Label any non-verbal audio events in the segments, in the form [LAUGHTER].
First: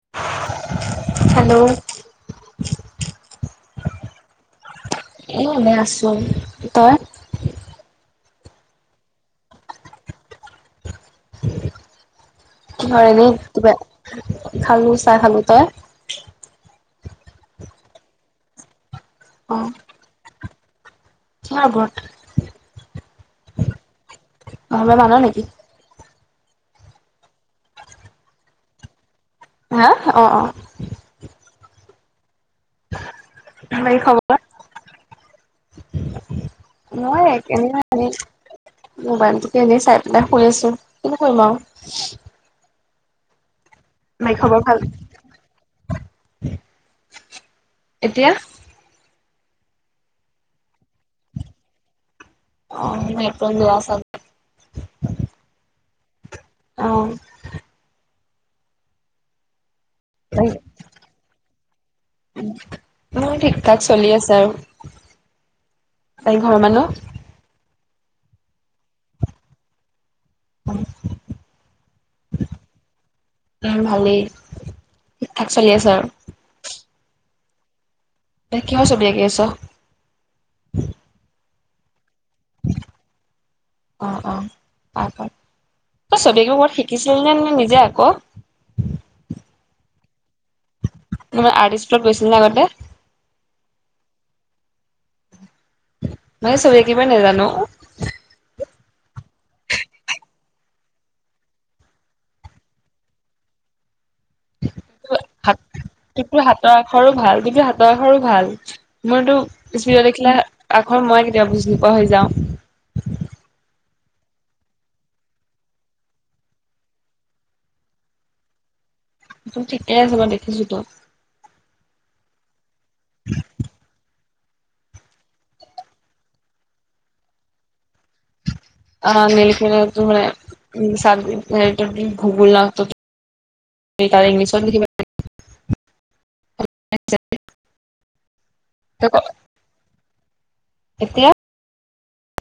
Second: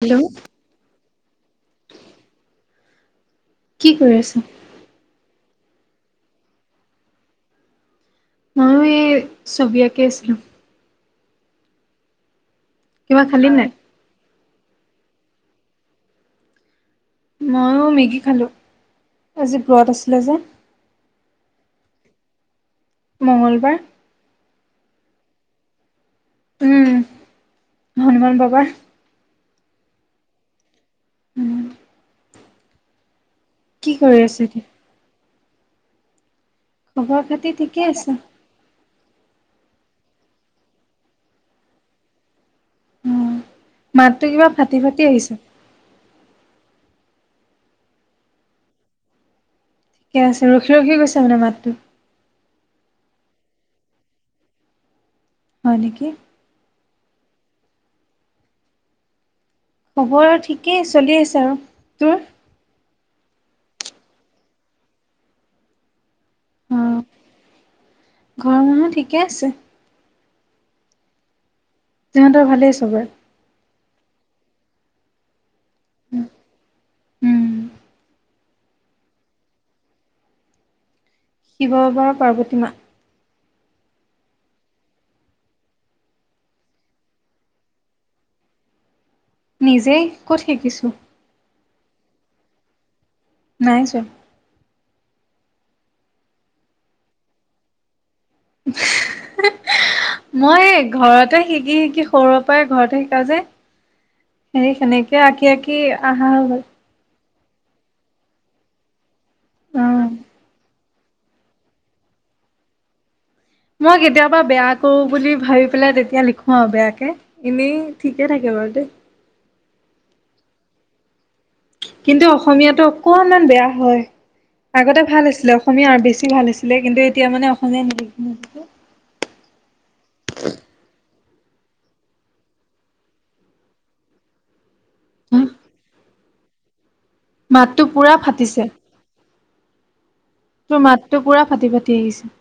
Hello hello কি কৰি আছ এ এনেই আছো তই ময়ো এই ছবি আকি আছিলো। ঘৰে কিবা এনে খালি নাই? কিবা খালো চাহ খালো তই ময়ো মেগী খালোঁ আজি ব্ৰত আছিলে যে কা ব্ৰত মঙ্গলবাৰ মংগলবাৰে মান নেকি উম হনুমান বাবাৰ হা অ অ উম কি বাকি কৰি খবৰ আছা এতিয়া? খবৰ মই খাতি ঠিকে কেনেকুৱে আজি আছে। মোবাইলটোকে এনেই চাই পেলাই শুই আছো কি কৰিম আও অ'। মাতটো বাকী কিবা খবৰ ফাটি ভাল, ফাটি আহিছে। এতিয়া থিকে আছে ৰখি ৰখি গৈছে মানে মাতটো অ নেটৱৰ্ক বেয়া ছাগ হয় নেকি অহ খবৰ আৰু ঠিকেই চলি আছে আৰু তোৰ উম মোৰ ঠিক ঠাক চলি আছে আৰু বাকী ঘৰৰ অ', মানুহ ঘৰৰ মানুহ ঠিকে আছে উম তহঁতৰ ভালেই চবৰে উম ভালেই ঠিকঠাক চলি আছে আৰু উম, তই কিহৰ ছবি আকি আছ শিৱ বাবাৰ পাৰ্বতীমা অ অ আক আক তই ছবি আকিব কবাত শিকিছিলি নে নিজে আক নিজেই ক'ত শিকিছোঁ নহয় মানে আৰ্ট স্কুলত গৈছিল নে আগতে নাই যোৱা মই যে চবি আকিবই নাজানো [UNINTELLIGIBLE] মই ঘৰতে শিকি শিকি সৰুৰে পৰাই ঘৰতে শিকা যে সেই সেনেকে আঁকি আঁকি আহা হৈ গ'ল আশৰো ভাল তোজে হাতৰ আখৰো ভাল মোৰ টো স্পিতত অ', লেখিলে আখৰ মই কেতিয়াও বুজি নোপোৱা হৈ যাওঁ মই কেতিয়াবা বেয়া কৰো বুলি ভাবি পেলাই তেতিয়া লিখো আৰু বেয়াকে এনেই ঠিকে থাকে বাৰু দে তো ঠিকে আছে বাও দেখিছো তো। কিন্তু, অসমীয়াটো অকনমান বেয়া হয়। আগতে ভাল আছিলে অসমীয়া আৰু বেছি ভাল আছিলে, কিন্তু এতিয়া মানে অসমীয়া নিলিখোৱে যে অ [UNINTELLIGIBLE] ভুগোল [UNINTELLIGIBLE] খালি ইংলিছত লিখিব হা [UNINTELLIGIBLE] মাতটো পুৰা ফাটিছে। [UNINTELLIGIBLE] তোৰ মাতটো এতিয়া পুৰা ফাটি ফাটি আহিছে।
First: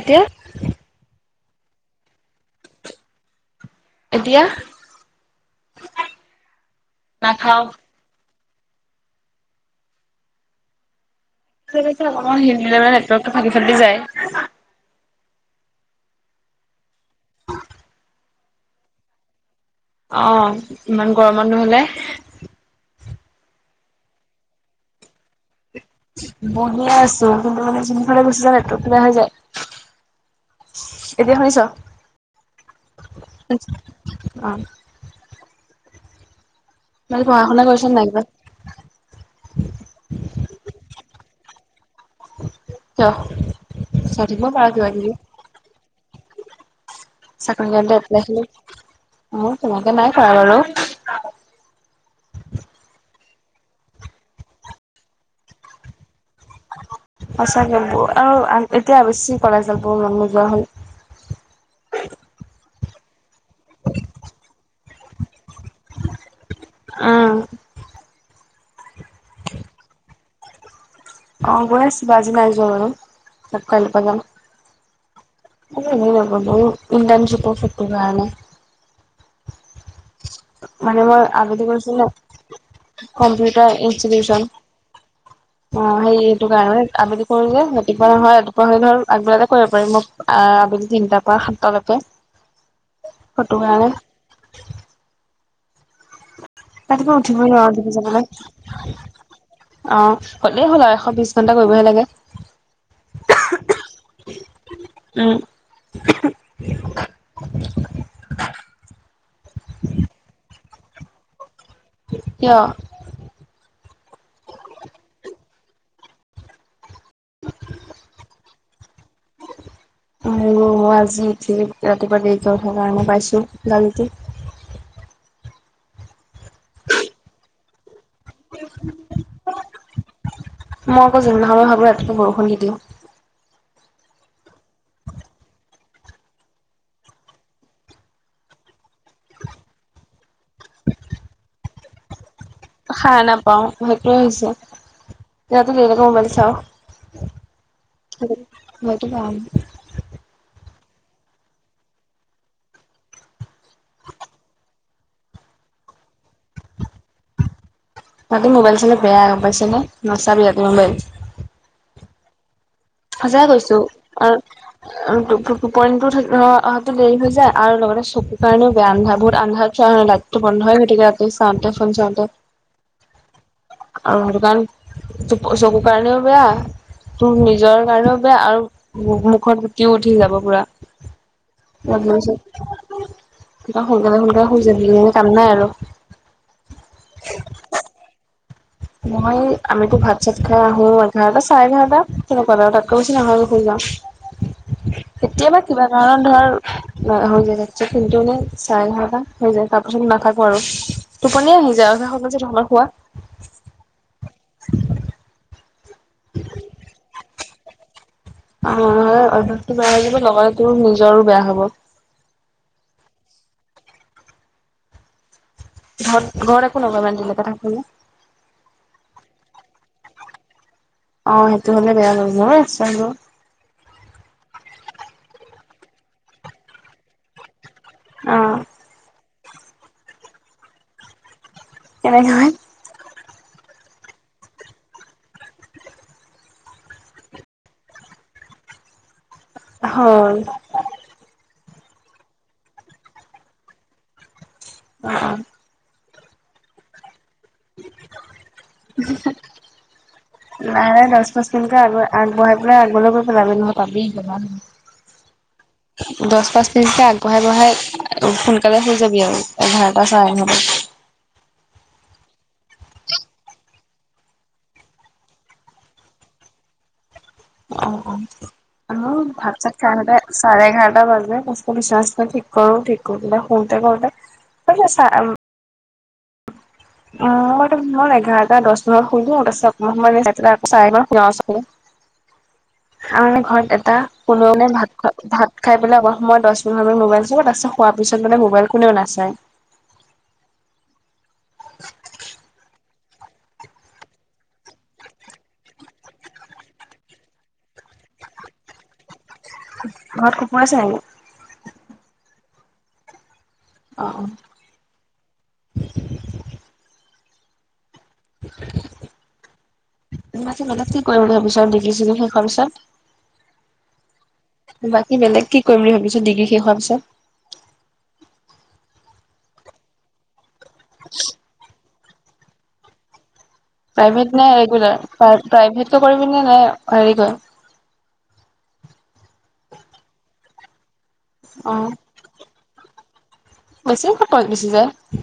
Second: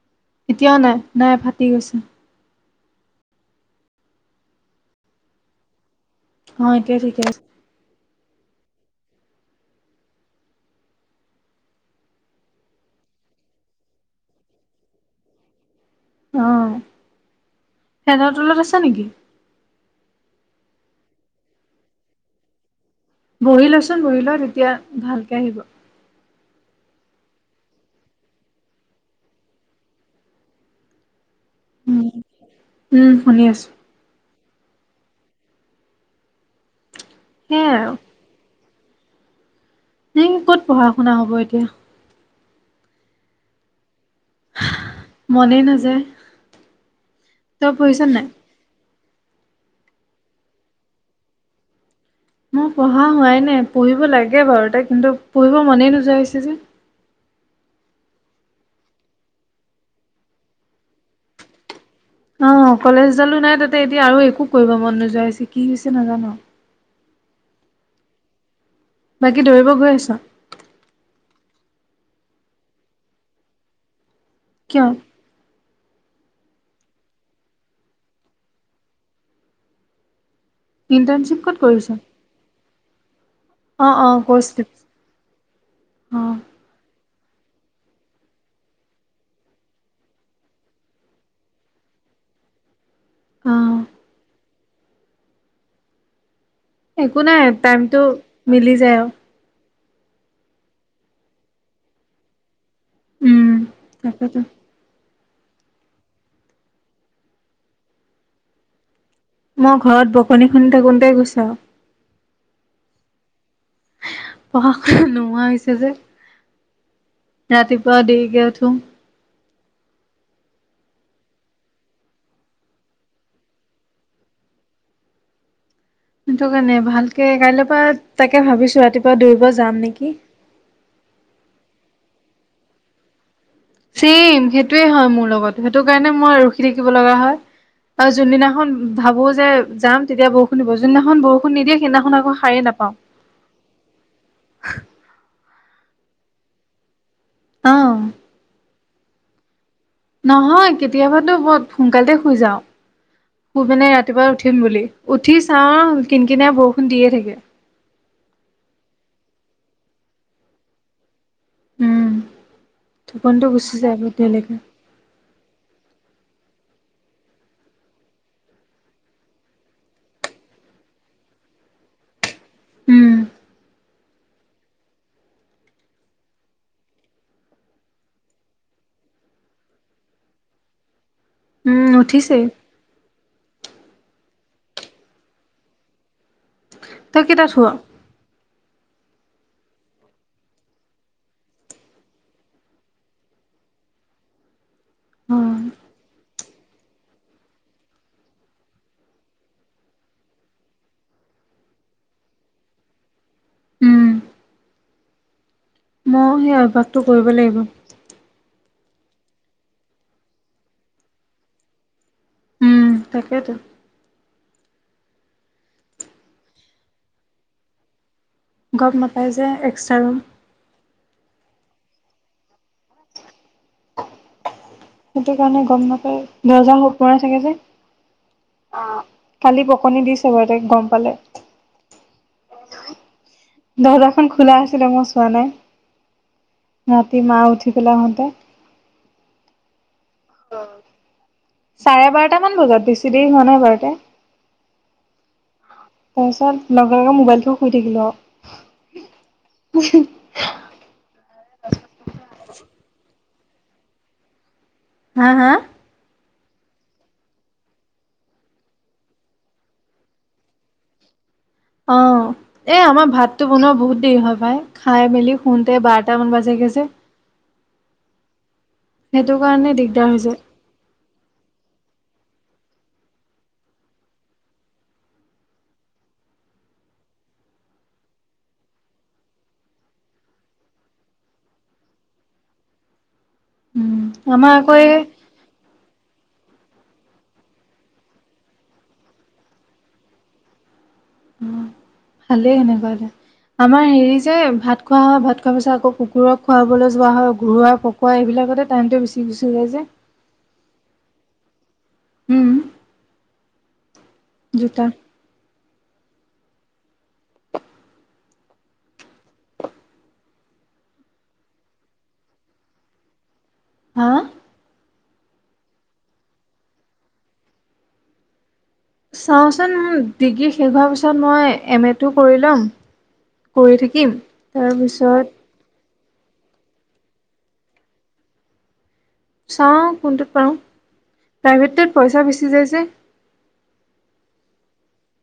এতিয়া? এতিয়াও নাই, নাই ফাটি গৈছে। এতিয়া? অঁ, এতিয়া ঠিকে আছে। নাখাও নেটৱৰ্কটো ফাটি ফাটি যায়। অঁ। [INAUDIBLE] ফেনৰ তলত আছা নেকি? অঁহ ইমান গৰমত নহলে। বহি ল'চোন বহি ল' তেতিয়া ভালকে আহিব। বহিয়ে আছো, কিন্তু মানে যোনফালে গুচি যায় নেটৱৰ্কটো বেয়া হৈ যায়। এতিয়া শুনিছ? উম উম শুনি আছো অ। বাকী পঢ়া শুনা সেইয়াই আৰু কৰিছ নাই কৰা? এই ক'ত পঢ়া শুনা হ'ব এতিয়া। কিয়? চাই থাকিব পাৰা কিবা কিবি। মনেই নাযায়। তই চাকৰি কাৰণে পঢ়িছ এপ্লাই নাই? আহিলে মইও তেনেকে নাই কৰা বাৰু। মোৰ পঢ়া হোৱাই নাই, পঢ়িব লাগে বাৰু, এতিয়া কিন্তু পঢ়িব মনেই নোযোৱা হৈছে যে। সঁচাকে বৰ আৰু এতিয়া বেছি কলেজ যাব মন নোযোৱা হ'ল। অঁ, কলেজ ডালো নাই তাতে এতিয়া আৰু একো কৰিব মন নোযোৱা হৈছে, কি হৈছে নাজানো আও। অঁহ বাকী দৌৰিব গৈ আছ'? অঁ গৈ আছিলো, আজি নাই যোৱা বাৰু কাইলৈ পৰা যাম। কিয়? এ এনে নগ'লো অ ইণ্টাণশ্বিপৰ সেইটো কাৰণে মানে মই ইণ্টাৰ্ণশ্বিপ ক'ত আগতে কৰিছো ন কম্পিউ অঁ অঁ কৈছিলি অঁ, সেই অ এইটো কাৰণে আবেলি কৰো যে, ৰাতিপুৱা নহয় ৰাতিপুৱা হলে ধৰ আগবেলাতে কৰিব পাৰিম মই আ আবেলি তিনটাৰ পৰা সাতটালৈকে। [INAUDIBLE] অ ফটো কাৰণে ৰাতিপুৱা একো নাই উঠিবই আৰু টাইমটো দেখিছ' মিলি নহয়। যায় আৰু অঁ হ'লেই হ'ল আৰু এশ বিশ ঘণ্টা কৰিবহে লাগে। উম, তাকেতো। উম। [INAUDIBLE] মই ঘৰত বকনি শুনি থাকোতেই গৈছে আও। কিয়? পঢ়া শুনা নোহোৱা হৈছে যে, ৰাতিপুৱা দেৰিকে উঠোঁ। এই মই আজি উঠি ৰাতিপুৱা দেৰি উঠাৰ কাৰণে পাইছো, গালিটো। সেইটো কাৰণে ভালকে কাইলৈৰ পৰা তাকে ভাবিছো ৰাতিপুৱা দৌৰিব যাম নেকি মই আকৌ যোনদিনাখনপা ভাবোঁ ৰাতিপুৱা বৰষুণ নিদিওঁ চেইম সেইটোৱে হয় মোৰ লগত সেইটো কাৰণে মই ৰখি থাকিব লগা হয়। আৰু যোনদিনাখন ভাবোঁ যে যাম তেতিয়া বৰষুণ দিব, যোনদিনাখন বৰষুণ নিদিয়ে সেইদিনাখন আকৌ সাৰে নাপাওঁ। সাৰ নাপাওঁ সেইটোৱে হৈছে, ৰাতি দেৰিলৈকে মোবাইল চাওঁ। অ সেইটো কাৰণ নহয় কেতিয়াবাতো বৰ সোনকালতে শুই যাওঁ, শুই পিনে ৰাতিপুৱা উঠিম বুলি। উঠি চাওঁ কিন কিনিয়া বৰষুণ দিয়ে থাকে। ৰাতি মোবাইল চালে বেয়া গম পাইছে নে, নাচাবি ৰাতি মোবাইল। উম সঁচাই টোপনিটো গুচি কৈছো যায় বহুত আ দেৰিলৈকে টো টোপনীতো অহাটো দেৰি হৈ যায় আৰু লগতে চকুৰ কাৰণেও বেয়া আন্ধাৰ বহুত আন্ধাৰত চোৱা হয় লাইট টো বন্ধ হয় গতিকে আকৌ চাওঁতে ফোন চাওঁতে। উম সেটোকাৰন তোৰ চকু কাৰণেও বেয়া তোৰ নি নিজৰ কাৰণেও বেয়া আৰু মুখত গুটি উঠি যাব পুৰা। উম, তাৰ উঠিছেই পিছত সোনকালে সোনকালে শুই যাবি কাম নাই আৰু তই কেটাত শুৱ? মই আমিতো ভাত চাত খাই আহো এঘাৰটা চাৰে এঘাৰটা তেনেকুৱাত আৰু তাতকৈ বেছি নহয় শুই যাওঁ। [INAUDIBLE] কেতিয়াবা কিবা কাৰণত ধৰ হৈ যায় কিন্তু এনে চাৰে এঘাৰটা হৈ যায় তাৰ পাছত নাথাকোঁ আৰু টোপনিয়ে আহি যায় আৰু যে সেইটো সময়ত শুৱা। উম, [UNINTELLIGIBLE] মও সেই অভ্যাসটো কৰিব লাগিব। অ অভ্যাসটো বেয়া হৈ যাব লগতে তোৰ নিজৰো বেয়া হ'ব। তাকেতো ঘত ঘৰত একো নকয় ইমান দেৰিলৈকে থাকিলে? গম নাপায় যে এক্সট্ৰা ৰুম অ সেইটো হ'লে বেয়া অলপ, মোৰো এক্সট্ৰা ৰুম। সেইটো কাৰণে গম নাপাই, দৰ্জা হুপ মৰা থাকে যে। অ অ কালি বকনি দিছে বাৰু তাইক গম পালে। কেনেকৈ দৰ্জাখন খোলা আছিলে মই চোৱা নাই। ৰাতি মা উঠি পেলাই আহোঁতে হয় চাৰে বাৰটামান বজাত বেছি দেৰি হোৱা নাই বাৰটা অ অ তাৰপিছত লগে লগে মোবাইলথৈ শুই থাকিলোঁ আও। মাৰে দহ পাঁচমিনিটৰ আগৰ আগবঢ়াই পেলাই আগলৈ গৈ পেলাবি নহ'লে পাবি হা হা দহ পাঁচ, মিনিটকে আগবঢ়াই বঢ়াই সোনকালে শুই যাবি আৰু এঘাৰটা চাৰে এঘাৰটাত অঁ এ আমাৰ ভাতটো বনোৱা বহুত দেৰি হয় পাই খাই মেলি শুতে বাৰটামান বাজেগে যে অ অ আমাৰো সেইটো ভাত কাৰণে চাত খাই দিগদাৰ হৈ যায়, আহোতে চাৰে এঘাৰটা বাজে পিছে বিচনা চিচনা ঠিক কৰো ঠিক কৰি পিনে শুওতে কৰোতে বাজে চাৰে অ মইতো মানে মই এঘাৰটা দহ মানত শুই দিয়ো তাৰপিছত আকৌ অকমান ৰেষ্ট লৈ চাৰে বাৰত শুও [INAUDIBLE] আৰু মানে ঘৰত এটা উম কোনেও আমাৰ মানে আকৌ এই ভাত খোৱা ভাত খাই পেলাই অকমান সময় দহ পোন্ধৰ মিনিট মোবাইল চাব তাৰপাছত হোৱাৰ পিছত মানে মোবাইল কোনেও নাচায়। উম ভালে সেনেকোৱা হলে। আমাৰ হেৰি যে ভাত খোৱা হয় ভাত খোৱা পিছত আকৌ কুকুৰক খুৱাবলৈ যোৱা হয় ঘৰুৱা খোৱাই এইবিলাকতে টাইমটো বেছি গুচি যায় যে ঘৰত কুকুৰ আছে নি? উম অ অ দুটা [UNINTELLIGIBLE] তুমি পাছত মতলব কি কৰিম বুলি ভাবিছা ডিগ্ৰী চিগ্ৰী শেষ হোৱাৰ পিছত? হা বাকী বেলেগ কি কৰিম বুলি ভাবিছে ডিগ্ৰী শেষ হোৱাৰ পিছত? চাও চোন ডিগ্ৰী শেষ হোৱাৰ পিছত মই এম এটো কৰি ল'ম কৰি থাকিম তাৰপিছত প্ৰাইভেটতো কৰিবি নে, নে হেৰি কৰি চাওঁ কোনটোত পাৰো অ', প্ৰাইভেটটোত পইচা বেচি যায় যে বেছি কত পৰে বেছি যায়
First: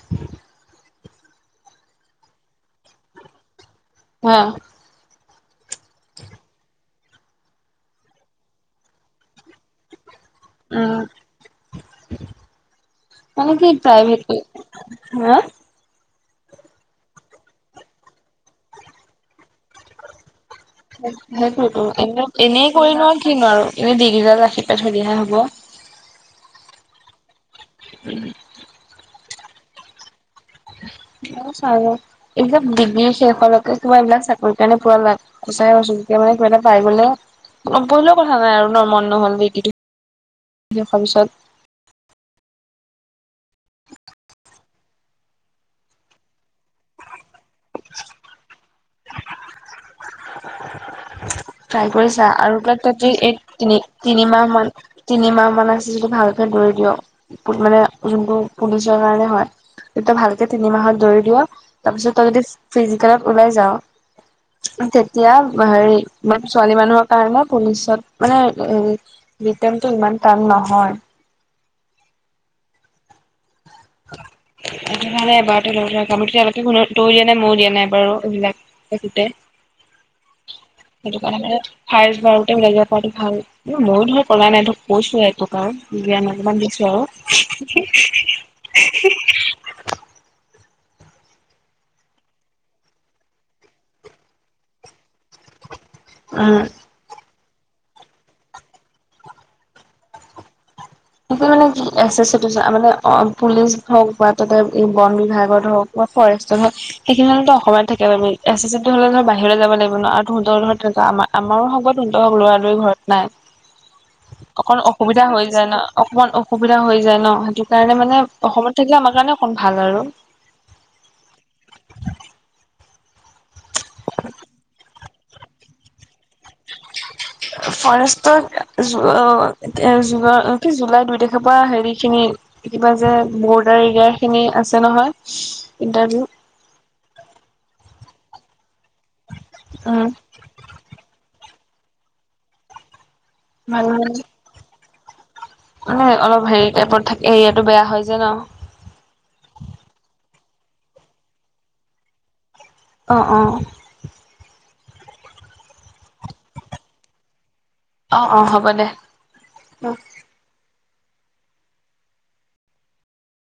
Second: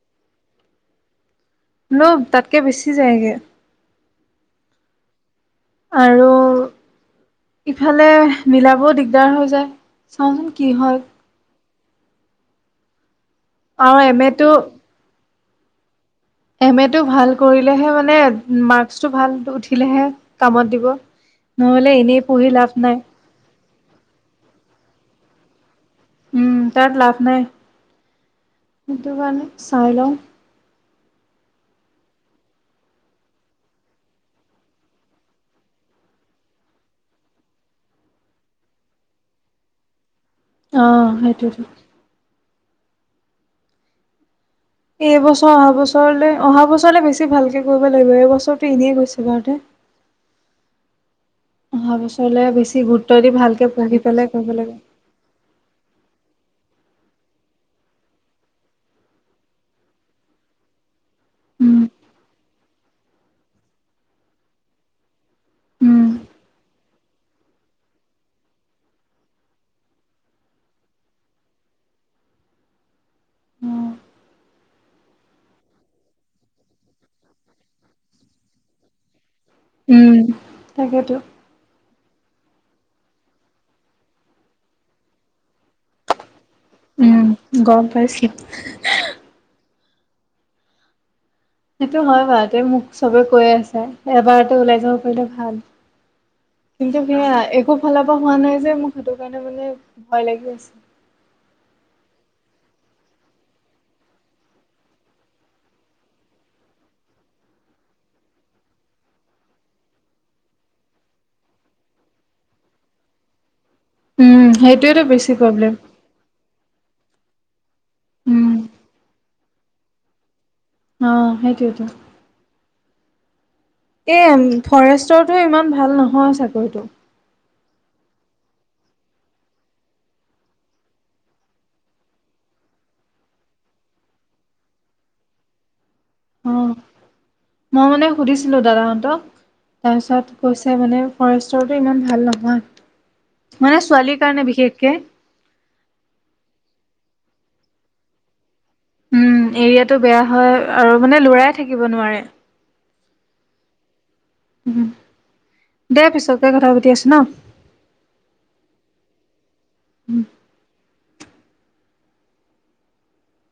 ন তাতকে বেছি যায়গে হা আৰু ইফালে মিলাবও দিগদাৰ হৈ যায় চাওঁচোন কি উম, হয় মানে কি আৰু এম এটো প্ৰাইভেটতো হা এম এ টো ভাল কৰিলেহে মানে মাৰ্কচটো ভাল উঠিলেহে কামত দিব নহলে এনেই পঢ়ি লাভ নাই। কি নোৱাৰো এনে ডিগ্ৰীডাল ৰাখি পেলাই থৈ দিয়াহে হ'ব উম তাত লাভ নাই উম সেইটো কাৰণে চাই লং ময়ো চাই লও এইবিলাক ডিগ্ৰী শেষ হোৱালৈকে কিবা এইবিলাক চাকৰি কাৰণে পুৰা লা সঁচাই কৈছো এতিয়া মানে কিবা এটা পাই গলে নপঢ়িলেও কথা নাই আৰু ন মন নহলে কিতো অ সেইটোৱেইটো এইবছৰ অহা বছৰলৈ অহা বছৰলৈ বেছি ভালকে কৰিব লাগিব এইবছৰটো এনেই গৈছে বাৰুতে ট্ৰাই অহা কৰিছা বছৰলে আৰু বোলে বেছি তহঁতি গুৰুত্ব দি এই ভালকে তিনি পঢ়ি পেলাই তিনিমাহ কৰিব মান লাগিব তিনিমাহ মান আছে যিটো ভালকে দৌৰি দিয়ক মানে যোনটো পুলিচৰ কাৰণে হয়। তই ভালকে তিনিমাহত দৌৰি লোৱা উম তাৰপিছত তই যদি ফিজিকেলত ওলাই যাৱ তেতিয়া হেৰি উম মানে ছোৱালী মানুহৰ কাৰণে পুলিচত মানে ৰিটেনটো ইমান টান নহয় [INAUDIBLE] সেইটো কাৰণে এবাৰতে লৈ লোৱা কাৰণ বাকী কোনো তয়ো দিয়া নাই ময়ো দিয়া নাই বাৰু এইবিলাক এটোতে উম তাকেতো। সেইটো কাৰণে মানে ফাৰ্ষ্ট বাৰতে ওলাই যোৱাতো ভাল মইয়ো ধৰ কৰা নাই ধৰক কৈছো এইটো কাৰণ জ্ঞান অকমান দিছো আৰু। উম, গম পাইছিলো। সেইটো হয় বাৰুতে মোক চবে কৈয়ে আছে এবাৰতে ওলাই যাব পাৰলে ভাল। অ কিন্তু সেয়া একো ফালৰ পৰা হোৱা নাই যে মোক সেইটো কাৰণে মানে ভয় লাগি আছে। মানে কি এ চে ছি টি, মানে অ পুলিচ হওক বা তাতে বন বিভাগত হওক- মই ফৰেষ্টত, হয়। সেইখিনি হলে অসমত থাকে আমি এ চে চি, হলে ধৰ বাহিৰলৈ যাব লাগিব ন আৰু তহঁতৰ ধৰ তক আমাৰ। আমাৰো হ'ব তহতৰ হক লৰা -লৰি ঘৰত নাই উম, অকন সেইটোৱেতো অসুবিধা বেছি হৈ যায় প্ৰব্লেম। ন। অকণমান অসুবিধা হৈ যায় ন সেইটো কাৰণে মানে উম, অসমত থাকিলে আমাৰ কাৰণে অকণ ভাল আৰু। অ সেইটোৱেটো। এই ফৰেষ্টটৰটো, ইমান ভাল নহয় চাকৰিটো। ফৰেষ্টত, অ এ জু কি জুলাই দুই তাৰিখৰ পৰা হেৰি এই খিনি কিবা যে বৰ্ডাৰ, এৰিয়াৰখিনি, আছে নহয় ইণ্টাৰভিউ। অ', মই মানে সুধিছিলো দাদাহঁতক উম তাৰপিছত কৈছে মানে ফৰেষ্টৰটো, ইমান ভাল নহয়। মানে ভাল ভাল ছোৱালীৰ কাৰণে বিশেষকে মানে অলপ হেৰি টাইপত থাকে। এৰিয়াতটো বেয়া হয় যে ন। উম এৰিয়াটো বেয়া হয়। আৰু মানে লৰাই থাকিব নোৱাৰে। অঁ অঁ উ দে পিছকে কথা পাতি আছো ন। অ অ হ'ব দে। উম